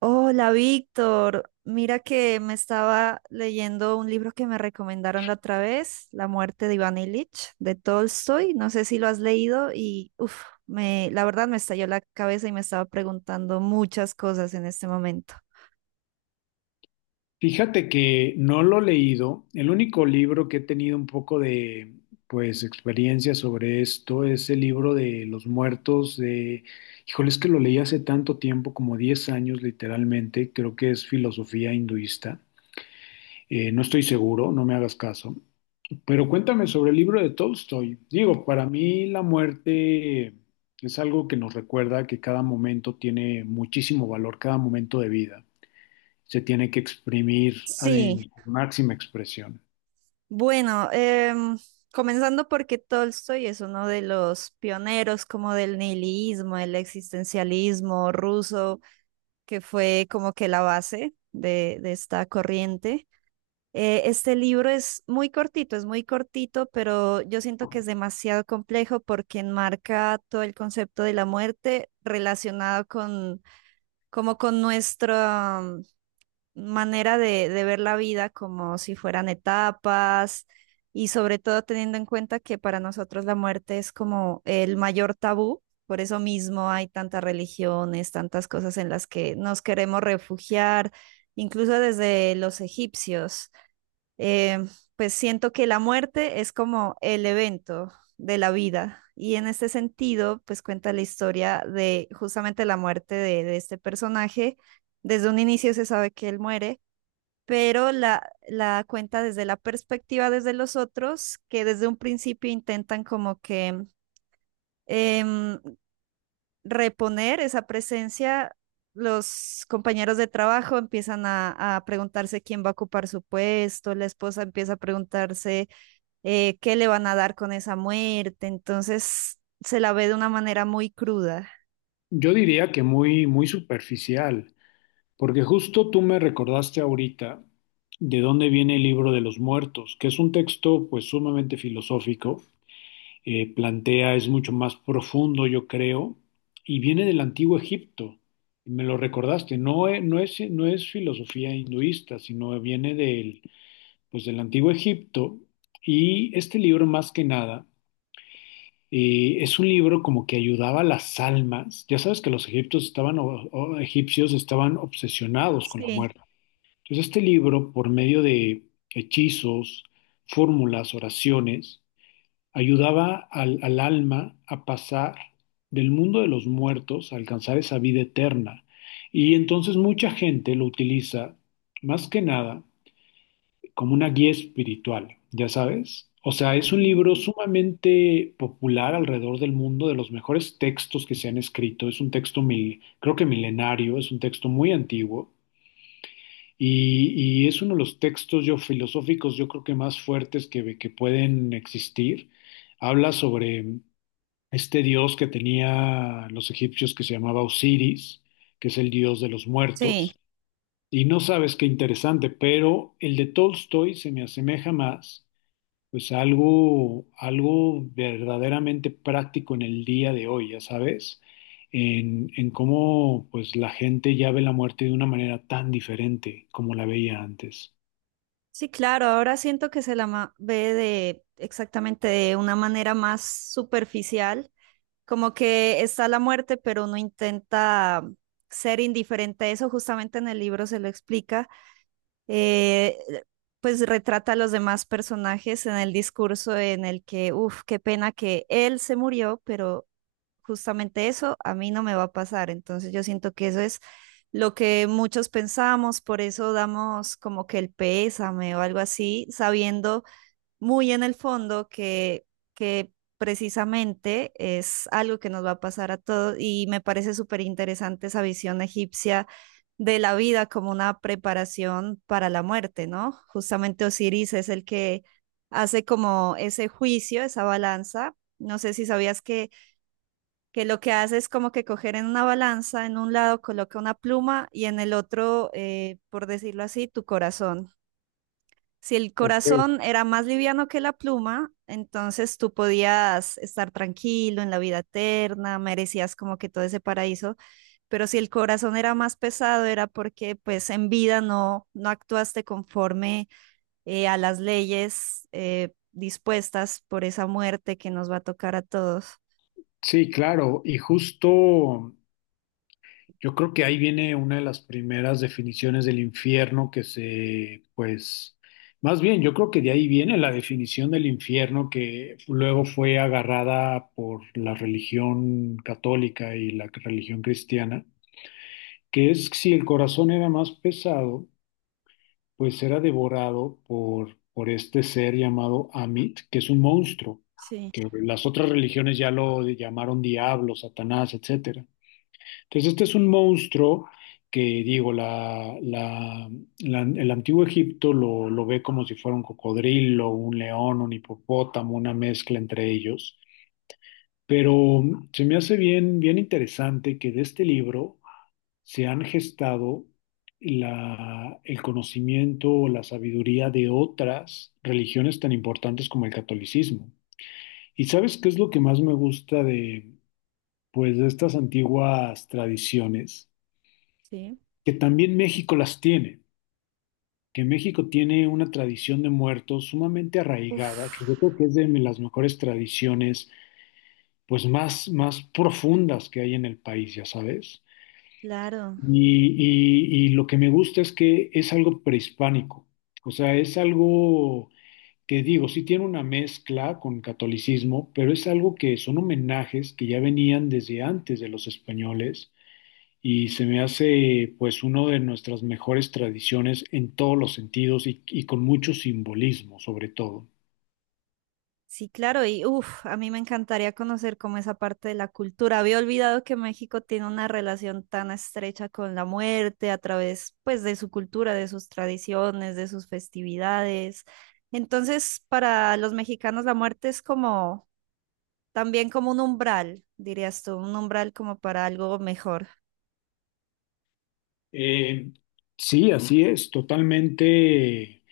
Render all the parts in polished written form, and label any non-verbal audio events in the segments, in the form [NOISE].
Hola, Víctor. Mira que me estaba leyendo un libro que me recomendaron la otra vez, La muerte de Iván Ilich, de Tolstoy. No sé si lo has leído y uf, me, la verdad me estalló la cabeza y me estaba preguntando muchas cosas en este momento. Fíjate que no lo he leído. El único libro que he tenido un poco de, pues, experiencia sobre esto es el libro de Los Muertos de, híjole, es que lo leí hace tanto tiempo, como 10 años literalmente. Creo que es filosofía hinduista. No estoy seguro, no me hagas caso. Pero cuéntame sobre el libro de Tolstoy. Digo, para mí la muerte es algo que nos recuerda que cada momento tiene muchísimo valor, cada momento de vida se tiene que exprimir en Sí, su máxima expresión. bueno, comenzando porque Tolstoy es uno de los pioneros como del nihilismo, el existencialismo ruso, que fue como que la base de esta corriente. Este libro es muy cortito, pero yo siento que es demasiado complejo porque enmarca todo el concepto de la muerte relacionado con, como con nuestra manera de ver la vida, como si fueran etapas, y sobre todo teniendo en cuenta que para nosotros la muerte es como el mayor tabú. Por eso mismo hay tantas religiones, tantas cosas en las que nos queremos refugiar, incluso desde los egipcios eh, pues siento que la muerte es como el evento de la vida. Y en este sentido, pues cuenta la historia de justamente la muerte de este personaje. Desde un inicio se sabe que él muere, pero la cuenta desde la perspectiva desde los otros, que desde un principio intentan como que em, reponer esa presencia. Los compañeros de trabajo empiezan a preguntarse quién va a ocupar su puesto, la esposa empieza a preguntarse qué le van a dar con esa muerte. Entonces se la ve de una manera muy cruda. Yo diría que muy, muy superficial, porque justo tú me recordaste ahorita de dónde viene el libro de los muertos, que es un texto pues sumamente filosófico, plantea, es mucho más profundo, yo creo, y viene del antiguo Egipto. Me lo recordaste, no, no es filosofía hinduista, sino viene del antiguo Egipto, y este libro más que nada. Y es un libro como que ayudaba a las almas. Ya sabes que los egipcios estaban, o egipcios estaban obsesionados con la Sí, muerte. Entonces este libro, por medio de hechizos, fórmulas, oraciones, ayudaba al alma a pasar del mundo de los muertos a alcanzar esa vida eterna. Y entonces mucha gente lo utiliza más que nada como una guía espiritual, ya sabes. O sea, es un ujú. libro sumamente popular alrededor del mundo, de los mejores textos que se han escrito. Es un texto, creo que milenario, es un texto muy antiguo y es uno de los textos filosóficos, yo creo que más fuertes que pueden existir. Habla sobre este dios que tenía los egipcios que se llamaba Osiris, que es el dios de los Sí, muertos. Y no sabes qué interesante, pero el de Tolstoy se me asemeja más pues algo verdaderamente práctico en el día de hoy, ya sabes, en cómo pues la gente ya ve la muerte de una manera tan diferente como la veía antes. sí, claro. Ahora siento que se la ve de exactamente de una manera más superficial, como que está la muerte, pero uno intenta ser indiferente a eso. Justamente en el libro se lo explica. eh, pues retrata a los demás personajes en el discurso en el que, uff, qué pena que él se murió, pero justamente eso a mí no me va a pasar. Entonces yo siento que eso es lo que muchos pensamos, por eso damos como que el pésame o algo así, sabiendo muy en el fondo que precisamente es algo que nos va a pasar a todos y me parece súper interesante esa visión egipcia de la vida como una preparación para la muerte, ¿no? Justamente Osiris es el que hace como ese juicio, esa balanza. No sé si sabías que lo que hace es como que coger en una balanza, en un lado coloca una pluma y en el otro, por decirlo así, tu corazón. Si el Ok. corazón era más liviano que la pluma, entonces tú podías estar tranquilo en la vida eterna, merecías como que todo ese paraíso, pero si el corazón era más pesado era porque pues en vida no, no actuaste conforme a las leyes dispuestas por esa muerte que nos va a tocar a todos. Sí, claro, y justo yo creo que ahí viene una de las primeras definiciones del infierno que se, pues, más bien, yo creo que de ahí viene la definición del infierno que luego fue agarrada por la religión católica y la religión cristiana que es si el corazón era más pesado, pues era devorado por este ser llamado Amit, que es un monstruo, Sí, que las otras religiones ya lo llamaron diablo, Satanás, etcétera. Entonces, este es un monstruo que, digo, el antiguo Egipto lo ve como si fuera un cocodrilo, un león, un hipopótamo, una mezcla entre ellos. Pero se me hace bien, bien interesante que de este libro se han gestado el conocimiento o la sabiduría de otras religiones tan importantes como el catolicismo. ¿Y sabes qué es lo que más me gusta de estas antiguas tradiciones? sí. Que también México las tiene, que México tiene una tradición de muertos sumamente arraigada, Uf. que yo creo que es de las mejores tradiciones, pues, más profundas que hay en el país, ya sabes. Claro, Y lo que me gusta es que es algo prehispánico, o sea, es algo que digo, sí tiene una mezcla con catolicismo, pero es algo que son homenajes que ya venían desde antes de los españoles y se me hace pues uno de nuestras mejores tradiciones en todos los sentidos y con mucho simbolismo sobre todo. sí, claro, y uff, a mí me encantaría conocer como esa parte de la cultura. Había olvidado que México tiene una relación tan estrecha con la muerte a través, pues, de su cultura, de sus tradiciones, de sus festividades. Entonces, para los mexicanos la muerte es como también como un umbral, dirías tú, un umbral como para algo mejor. Eh, sí, así es, totalmente.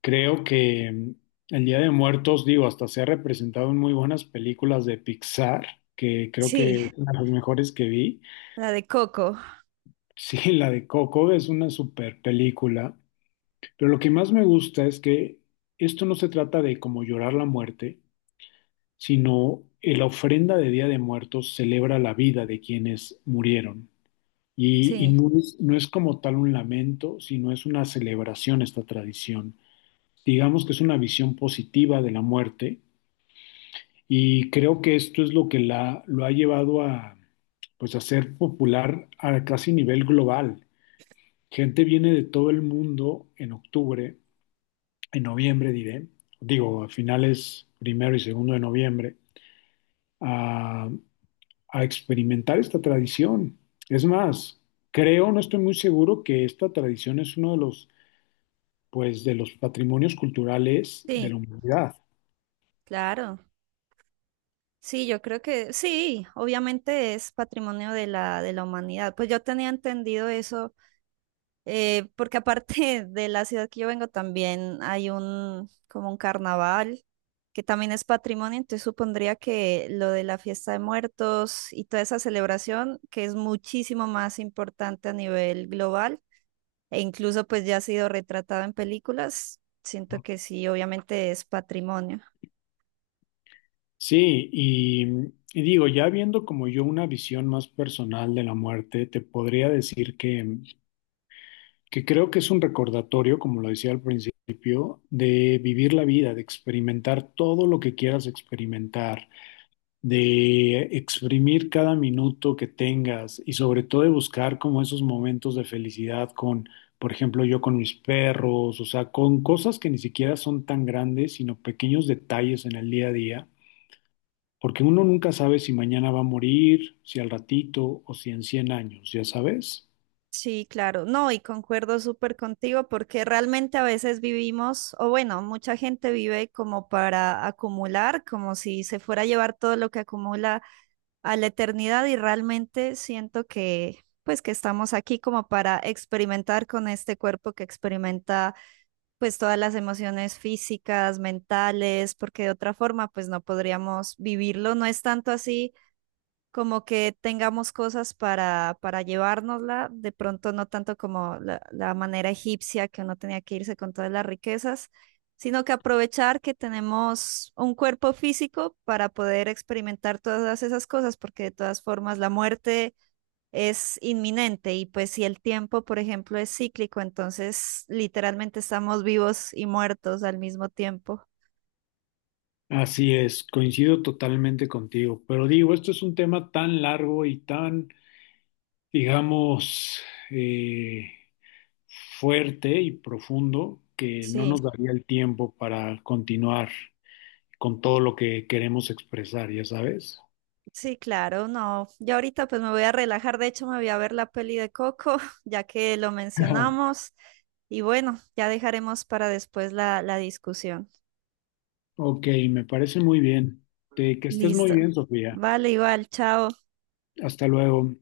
Creo que el Día de Muertos, digo, hasta se ha representado en muy buenas películas de Pixar, que creo que Sí, es una de las mejores que vi. [LAUGHS] la de Coco. Sí, la de Coco es una super película, pero lo que más me gusta es que esto no se trata de como llorar la muerte, sino la ofrenda de Día de Muertos celebra la vida de quienes murieron. Y Sí, no es, como tal un lamento, sino es una celebración esta tradición. Digamos que es una visión positiva de la muerte. Y creo que esto es lo que lo ha llevado a, pues, a ser popular a casi nivel global. Gente viene de todo el mundo en octubre, en noviembre diré, digo, a finales primero y segundo de noviembre, a, a experimentar esta tradición. Es más, creo, no estoy muy seguro que esta tradición es uno de los patrimonios culturales de sí, la humanidad. claro. Sí, yo creo que sí, obviamente es patrimonio de la humanidad. Pues yo tenía entendido eso, porque aparte [LAUGHS] de la ciudad que yo vengo también hay un como un carnaval que también es patrimonio, entonces supondría que lo de la fiesta de muertos y toda esa celebración, que es muchísimo más importante a nivel global e incluso pues ya ha sido retratado en películas, siento ¿No? que sí, obviamente es patrimonio. Sí, y digo, ya viendo como yo una visión más personal de la muerte, te podría decir que creo que es un recordatorio, como lo decía al principio, de vivir la vida, de experimentar todo lo que quieras experimentar, de exprimir cada minuto que tengas y sobre todo de buscar como esos momentos de felicidad con, por ejemplo, yo con mis perros, o sea, con cosas que ni siquiera son tan grandes, sino pequeños detalles en el día a día porque uno nunca sabe si mañana va a morir, si al ratito o si en 100 años, ¿ya sabes? Sí, claro, no, y concuerdo súper contigo porque realmente a veces vivimos, o bueno, mucha gente vive como para acumular, como si se fuera a llevar todo lo que acumula a la eternidad y realmente siento que pues que estamos aquí como para experimentar con este cuerpo que experimenta pues todas las emociones físicas, mentales, porque de otra forma pues no podríamos vivirlo, no es tanto así como que tengamos cosas para llevárnosla, de pronto no tanto como la manera egipcia que uno tenía que irse con todas las riquezas, sino que aprovechar que tenemos un cuerpo físico para poder experimentar todas esas cosas, porque de todas formas la muerte es inminente y pues si el tiempo, por ejemplo, es cíclico, entonces literalmente estamos vivos y muertos al mismo tiempo. Así es, coincido totalmente contigo, pero digo, esto es un tema tan largo y tan, digamos, eh, fuerte y profundo que no Sí. nos daría el tiempo para continuar con todo lo que queremos expresar, ¿ya sabes? Sí, claro, no. Ya ahorita pues me voy a relajar, de hecho me voy a ver la peli de Coco, [LAUGHS] ya que lo [LAUGHS] mencionamos. Y bueno, ya dejaremos para después la discusión. Ok, me parece muy bien. Que estés muy Listo. bien, Sofía. Vale, igual, chao. Hasta luego.